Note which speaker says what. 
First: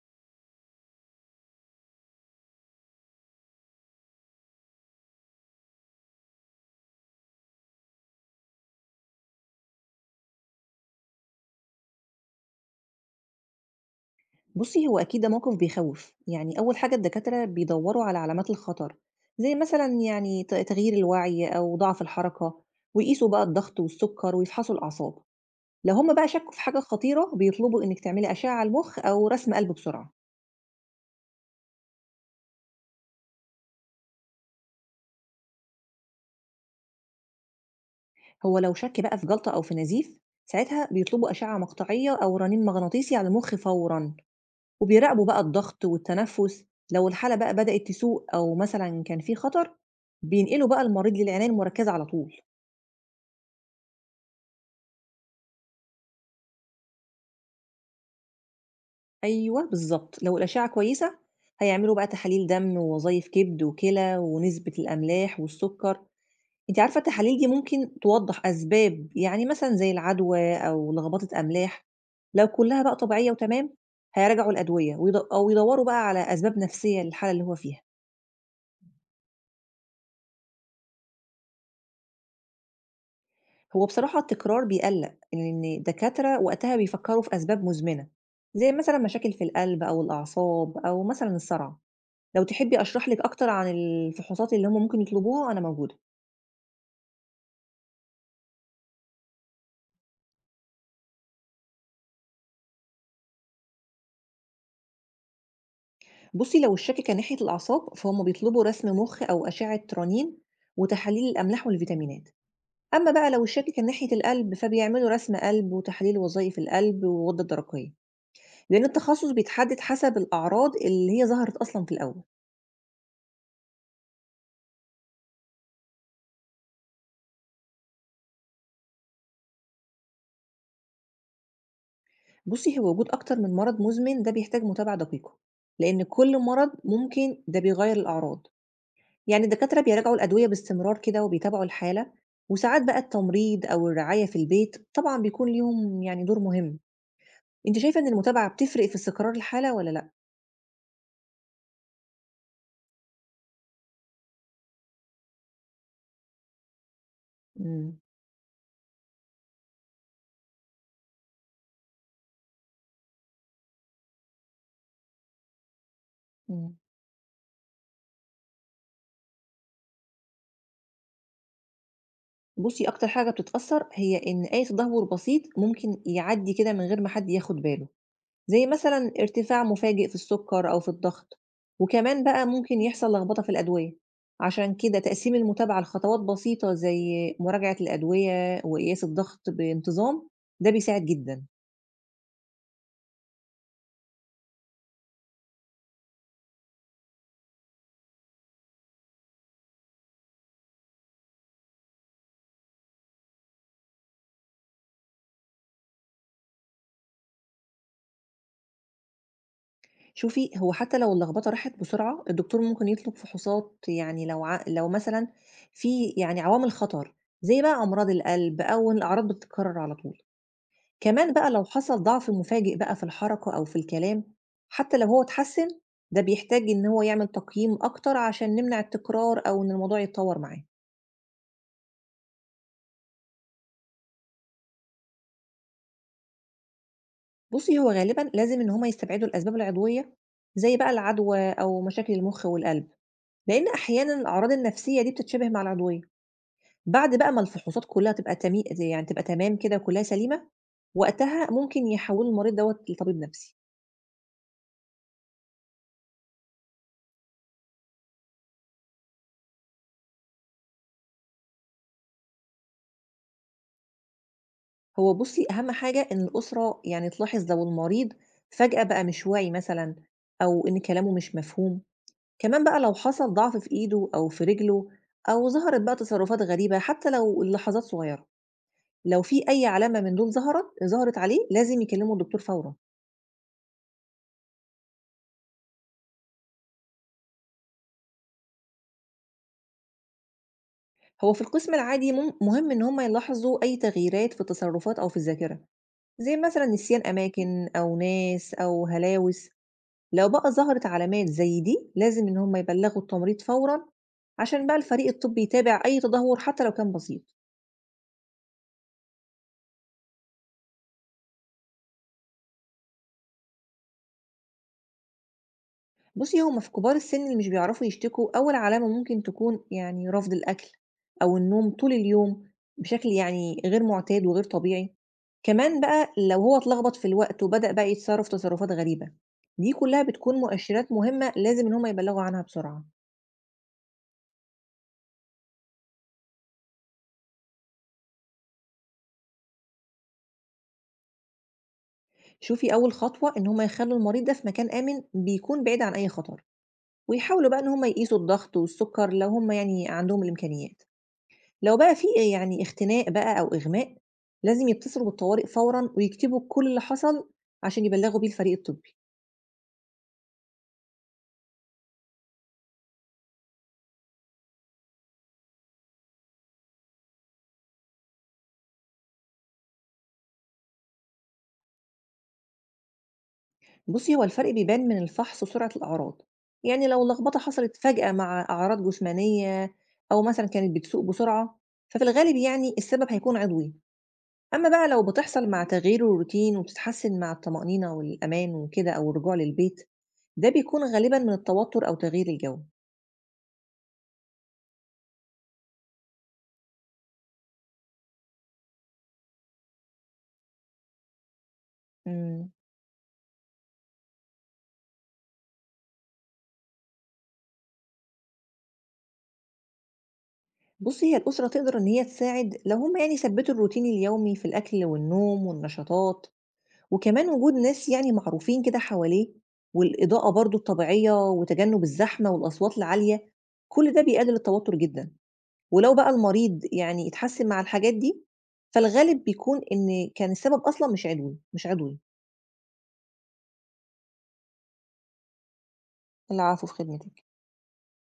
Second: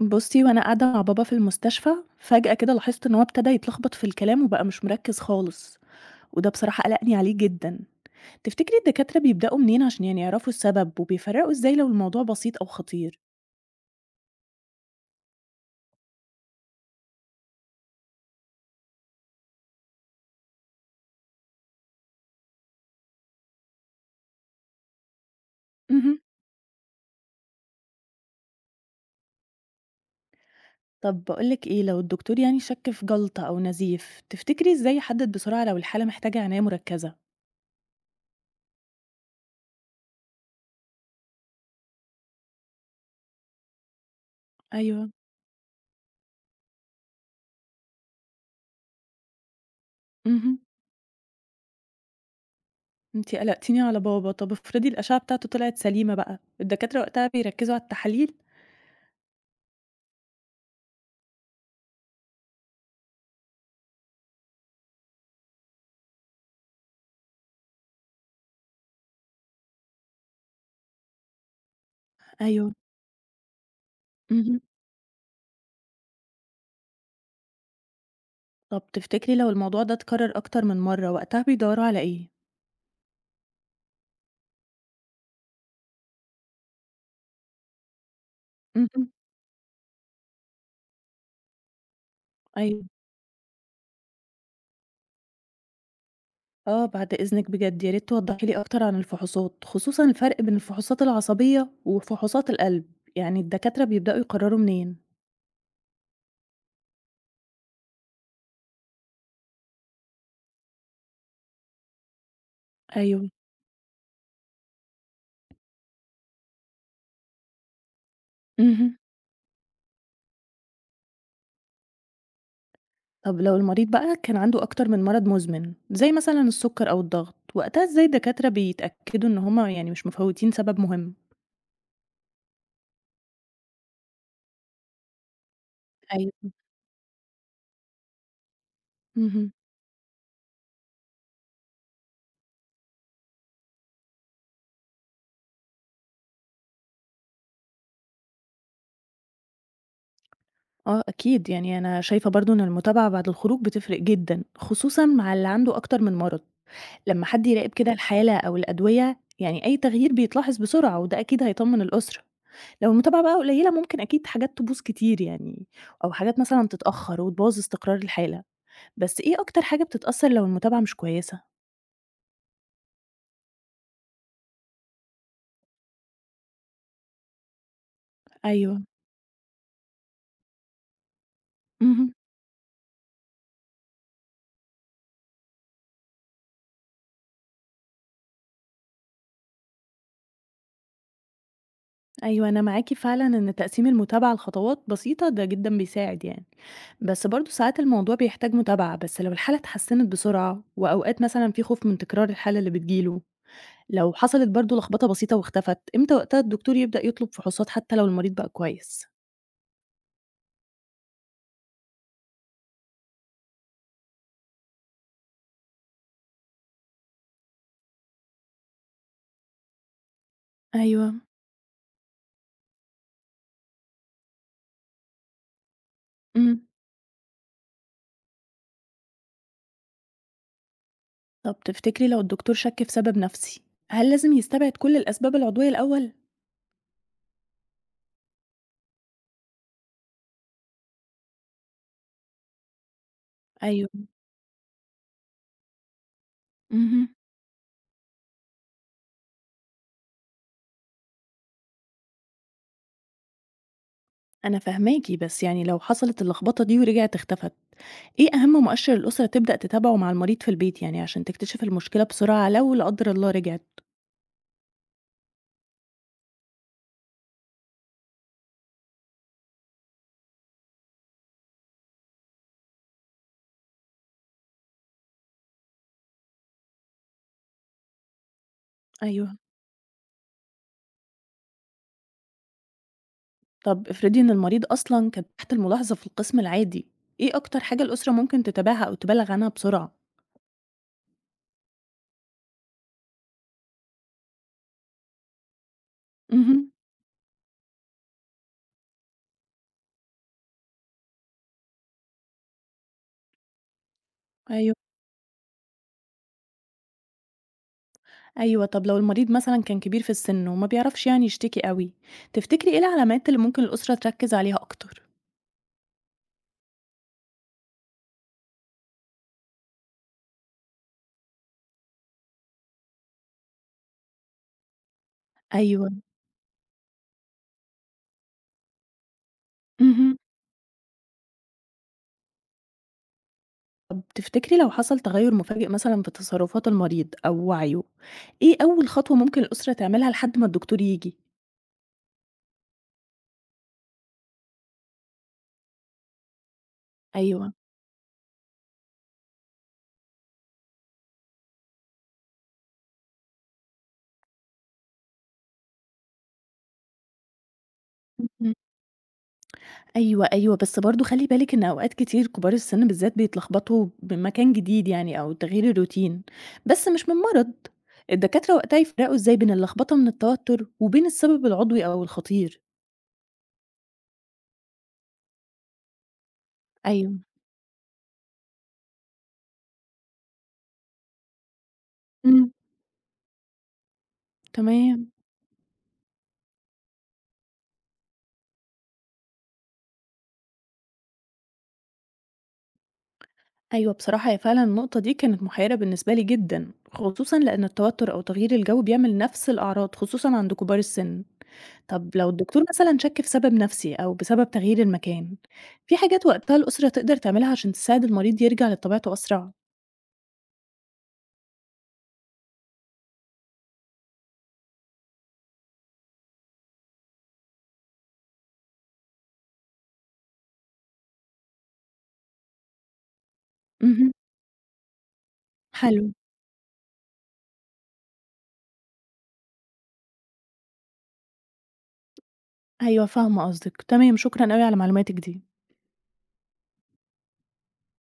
Speaker 1: بُصّي، وأنا قاعدة مع بابا في المستشفى، فجأة كده لاحظت إن هو ابتدى يتلخبط في الكلام وبقى مش مركّز خالص، وده بصراحة قلقني عليه جدًا. تفتكري الدكاترة بيبدأوا منين عشان يعني يعرفوا السبب، وبيفرّقوا إزاي لو الموضوع بسيط أو خطير؟
Speaker 2: بُصّي، هو أكيد ده موقف بيخوّف، يعني أول حاجة الدكاترة بيدوّروا على علامات الخطر، زي مثلًا يعني تغيير الوعي أو ضعف الحركة، ويقيسوا بقى الضغط والسُكّر ويفحصوا الأعصاب، لو هُم
Speaker 1: اهم.
Speaker 2: بقى شكّوا في حاجة خطيرة بيطلبوا إنِّك تعملي أشعة على المُخ أو رسم قلب بسرعة،
Speaker 1: طب باقول لِك إيه، لو الدكتور يعني شَك في جلطة أو نزيف، تفتكري إزاي يحدد بسرعة لو الحالة محتاجة عناية مركّزة؟
Speaker 2: هو لو شَك بقى في جلطة أو في نزيف ساعتها بيطلبوا أشعة مقطعية أو رنين مغناطيسي على المُخ فورًا،
Speaker 1: أيوه،
Speaker 2: وبيراقبوا بقى الضغط والتنفُّس، لو الحالة بقى بدأت تسوء أو مثلًا كان في خطر
Speaker 1: اهم.
Speaker 2: بينقلوا بقى المريض للعناية المركّزة على طول.
Speaker 1: أنتِ قلقتيني على بابا، طب افرضي الأشعة بتاعته طلعت سليمة بقى، الدكاترة وقتها بيركّزوا على التحاليل؟
Speaker 2: أيوه بالضبط، لو الأشعة كويسة هيعملوا بقى تحاليل دم ووظايف كبد وكلى ونسبة الأملاح والسكر، أنتِ عارفة التحاليل دي ممكن توضح أسباب يعني مثلًا زي العدوى أو لخبطة أملاح، لو
Speaker 1: أيوه،
Speaker 2: كلها بقى طبيعية وتمام هيراجعوا
Speaker 1: اهم.
Speaker 2: الأدوية أو يدوروا بقى على أسباب نفسية للحالة اللي هو فيها،
Speaker 1: طب تفتكري لو الموضوع ده اتكرر أكتر من مرة، وقتها بيدوّروا على إيه؟
Speaker 2: هو بصراحة التكرار بيقلق لإن الدكاترة وقتها بيفكروا في أسباب مزمنة، زي مثلًا
Speaker 1: اهم،
Speaker 2: مشاكل في القلب أو الأعصاب أو مثلًا الصرع. لو تحبي
Speaker 1: أيوه،
Speaker 2: أشرح لِك أكتر عن الفحوصات اللي هم ممكن يطلبوها، أنا موجودة.
Speaker 1: آه، بعد إذنِك بجد، يا ريت توضحي لي أكتر عن الفحوصات، خصوصًا الفرق بين الفحوصات العصبية وفحوصات القلب، يعني الدكاترة بيبدأوا يقرروا منين؟
Speaker 2: بُصّي، لو الشَّكِكة ناحية الأعصاب، فهُم بيطلبوا رسم مُخ أو أشعة رنين وتحاليل الأملاح والفيتامينات. أمّا
Speaker 1: أيوه،
Speaker 2: بقى لو الشَّكِكة ناحية القلب، فبيعملوا رسم قلب وتحاليل وظايف القلب والغدة الدرقية، لإن
Speaker 1: اهم،
Speaker 2: التخصُّص بيتحدد حسب الأعراض اللي هي ظهرت أصلًا في الأول.
Speaker 1: طب لو المريض بقى كان عنده أكتر من مرض مزمن، زي مثلًا السكر أو الضغط، وقتها إزاي الدكاترة بيتأكدوا إن هُم يعني مش مفوّتين سبب مهم؟
Speaker 2: بُصّي، هو وجود أكتر من مرض مُزمن ده بيحتاج متابعة دقيقة، لإن كل
Speaker 1: أيوه،
Speaker 2: مرض ممكن ده بيغيّر الأعراض. يعني
Speaker 1: اهم،
Speaker 2: الدكاترة بيراجعوا الأدوية باستمرار كده وبيتابعوا الحالة وساعات بقى التمريض أو الرعاية في البيت طبعا بيكون ليهم يعني دور مهم. أنت شايفة إن المتابعة بتفرق في استقرار الحالة ولا لأ؟
Speaker 1: آه أكيد، يعني أنا شايفة برضه إن المتابعة بعد الخروج بتفرق جدًا، خصوصًا مع اللي عنده أكتر من مرض. لمّا حد يراقب كده
Speaker 2: مم.
Speaker 1: الحالة أو الأدوية، يعني أي تغيير بيتلاحظ بسرعة وده أكيد هيطمّن الأسرة. لو المتابعة بقى قليلة ممكن أكيد حاجات تبوظ كتير يعني أو حاجات مثلًا
Speaker 2: مم.
Speaker 1: تتأخّر وتبوظ استقرار الحالة. بس إيه أكتر حاجة بتتأثّر لو المتابعة مش كويسة؟
Speaker 2: بصي أكتر حاجة بتتأثر هي إن أي تدهور بسيط ممكن يعدي كده من غير ما حد ياخد باله، زي
Speaker 1: أيوه.
Speaker 2: مثلًا ارتفاع مفاجئ في السُكّر أو في الضغط،
Speaker 1: اهم.
Speaker 2: وكمان بقى ممكن يحصل لخبطة في الأدوية، عشان كده تقسيم المتابعة لخطوات بسيطة زي مراجعة الأدوية وقياس الضغط بانتظام، ده بيساعد جدًا.
Speaker 1: أيوه، أنا معاكِ فعلًا إن تقسيم المتابعة لخطوات بسيطة ده جدًا بيساعد يعني. بس برضه ساعات الموضوع بيحتاج متابعة، بس لو الحالة اتحسّنت بسرعة وأوقات مثلًا في خوف من تكرار الحالة اللي بتيجي له، لو حصلت برضه لخبطة بسيطة واختفت، إمتى وقتها الدكتور يبدأ يطلب فحوصات حتى لو المريض بقى كويس؟
Speaker 2: شوفي، هو حتى لو اللخبطة راحت بسرعة، الدكتور ممكن يطلب فحوصات يعني لو مثلًا في يعني عوامل خطر، زي بقى أمراض القلب أو إن الأعراض بتتكرر على طول.
Speaker 1: أيوة،
Speaker 2: كمان بقى لو حصل ضعف مفاجئ بقى في الحركة أو في الكلام حتى لو هو اتحسن ده بيحتاج
Speaker 1: امم.
Speaker 2: إن هو يعمل تقييم أكتر عشان نمنع التكرار أو إن الموضوع يتطور معاه.
Speaker 1: طب تفتكري لو الدكتور شك في سبب نفسي، هل لازم يستبعد كل الأسباب العضوية الأول؟
Speaker 2: بصي هو غالبا لازم إن هما يستبعدوا الأسباب العضوية زي بقى العدوى أو مشاكل المخ والقلب، لأن
Speaker 1: أيوة،
Speaker 2: أحيانا الأعراض النفسية دي بتتشابه مع العضوية.
Speaker 1: امم.
Speaker 2: بعد بقى ما الفحوصات كلها يعني تبقى تمام كده كلها سليمة، وقتها ممكن يحولوا المريض دوت لطبيب نفسي.
Speaker 1: أنا فهماكي بس يعني لو حصلت اللخبطة دي ورجعت اختفت، إيه أهم مؤشر الأسرة تبدأ تتابعه مع المريض في البيت يعني عشان تكتشف المشكلة بسرعة لو لا قدر الله رجعت؟
Speaker 2: هو بُصّي، أهم حاجة إن الأسرة يعني تلاحظ لو المريض فجأة بقى مش واعي مثلًا أو إن كلامه مش مفهوم، كمان بقى لو حصل ضعف في إيده أو في رجله أو ظهرت بقى تصرفات غريبة حتى لو للحظات صغيرة، لو
Speaker 1: أيوة.
Speaker 2: في أي علامة من دول ظهرت عليه لازم يكلموا الدكتور فورًا.
Speaker 1: طب افرضي إن المريض أصلا كان تحت الملاحظة في القسم العادي، إيه أكتر حاجة الأسرة ممكن تتابعها أو تبلغ عنها بسرعة؟
Speaker 2: هو في القسم العادي مهم إن هم يلاحظوا أي تغييرات في التصرفات أو في الذاكرة، زي مثلًا
Speaker 1: اهم.
Speaker 2: نسيان أماكن أو ناس أو هلاوس. لو بقى ظهرت علامات زي دي لازم إن هم يبلغوا التمريض فورا عشان
Speaker 1: أيوه،
Speaker 2: بقى الفريق الطبي يتابع أي تدهور حتى لو كان بسيط.
Speaker 1: أيوه. طب لو المريض مثلًا كان كبير في السِن وما بيعرفش يعني يشتكي أوي، تفتكري إيه العلامات اللي ممكن الأسرة تركّز عليها أكتر؟
Speaker 2: بصي هما في كبار السن اللي مش بيعرفوا يشتكوا أول علامة ممكن تكون يعني رفض الأكل أو النوم طول اليوم بشكل يعني غير معتاد وغير طبيعي، كمان
Speaker 1: أيوه.
Speaker 2: بقى لو هو اتلخبط في الوقت وبدأ بقى يتصرف تصرفات غريبة، دي كلها
Speaker 1: اهم.
Speaker 2: بتكون مؤشرات مهمة لازم إن هما يبلغوا عنها بسرعة.
Speaker 1: طب تفتكري لو حصل تغيُّر مفاجئ مثلًا في تصرفات المريض أو وعيه، إيه أول خطوة ممكن الأسرة تعملها لحد ما الدكتور ييجي؟
Speaker 2: شوفي أول خطوة إن هما يخلوا المريض ده في مكان آمن بيكون بعيد عن أي خطر، ويحاولوا
Speaker 1: أيوه.
Speaker 2: بقى إن هم يقيسوا الضغط والسكر لو هم يعني عندهم الإمكانيات، لو بقى في يعني اختناق بقى أو إغماء لازم يتصلوا بالطوارئ فورا ويكتبوا كل اللي حصل عشان يبلغوا بيه
Speaker 1: اهم.
Speaker 2: الفريق الطبي.
Speaker 1: أيوه، أيوه، بس برضه خلّي بالِك إن أوقات كتير كبار السِن بالذات بيتلخبطوا بمكان جديد يعني أو تغيير الروتين، بس مش من مرض. الدكاترة وقتها يفرقوا إزاي بين اللخبطة من التوتر وبين السبب العضوي أو الخطير.
Speaker 2: بصي هو الفرق بيبان من الفحص وسرعة الأعراض، يعني لو
Speaker 1: أيوه.
Speaker 2: اللخبطة حصلت فجأة مع أعراض جسمانية أو مثلا كانت بتسوق بسرعة ففي الغالب
Speaker 1: إمم،
Speaker 2: يعني السبب هيكون عضوي. أما بقى لو
Speaker 1: تمام.
Speaker 2: بتحصل مع تغيير الروتين وبتتحسن مع الطمأنينة والأمان وكده أو الرجوع للبيت ده بيكون غالبا من التوتر أو تغيير الجو.
Speaker 1: أيوه، بصراحة هي فعلًا النقطة دي كانت محيرة بالنسبة لي جدًا، خصوصًا لإن التوتر أو تغيير الجو بيعمل نفس الأعراض، خصوصًا عند كبار السِن. طب لو
Speaker 2: إمم.
Speaker 1: الدكتور مثلًا شَك في سبب نفسي أو بسبب تغيير المكان، في حاجات وقتها الأسرة تقدر تعملها عشان تساعد المريض يرجع لطبيعته أسرع؟
Speaker 2: بُصّي، هي الأسرة تقدر إن هي تساعد لو هم يعني ثبّتوا الروتين اليومي في الأكل والنوم والنشاطات، وكمان وجود ناس يعني معروفين كده حواليه، والإضاءة برضه الطبيعية وتجنُّب الزحمة والأصوات العالية، كل ده
Speaker 1: اهم،
Speaker 2: بيقلل التوتر جدًا. ولو
Speaker 1: حلو،
Speaker 2: بقى المريض يعني اتحسّن مع الحاجات دي، فالغالب بيكون إن كان السبب أصلًا مش عدوي، مش عضوي.
Speaker 1: أيوه فاهمة قصدك، تمام، شكرًا أوي على معلوماتِك دي.
Speaker 2: العفو، في خدمتِك.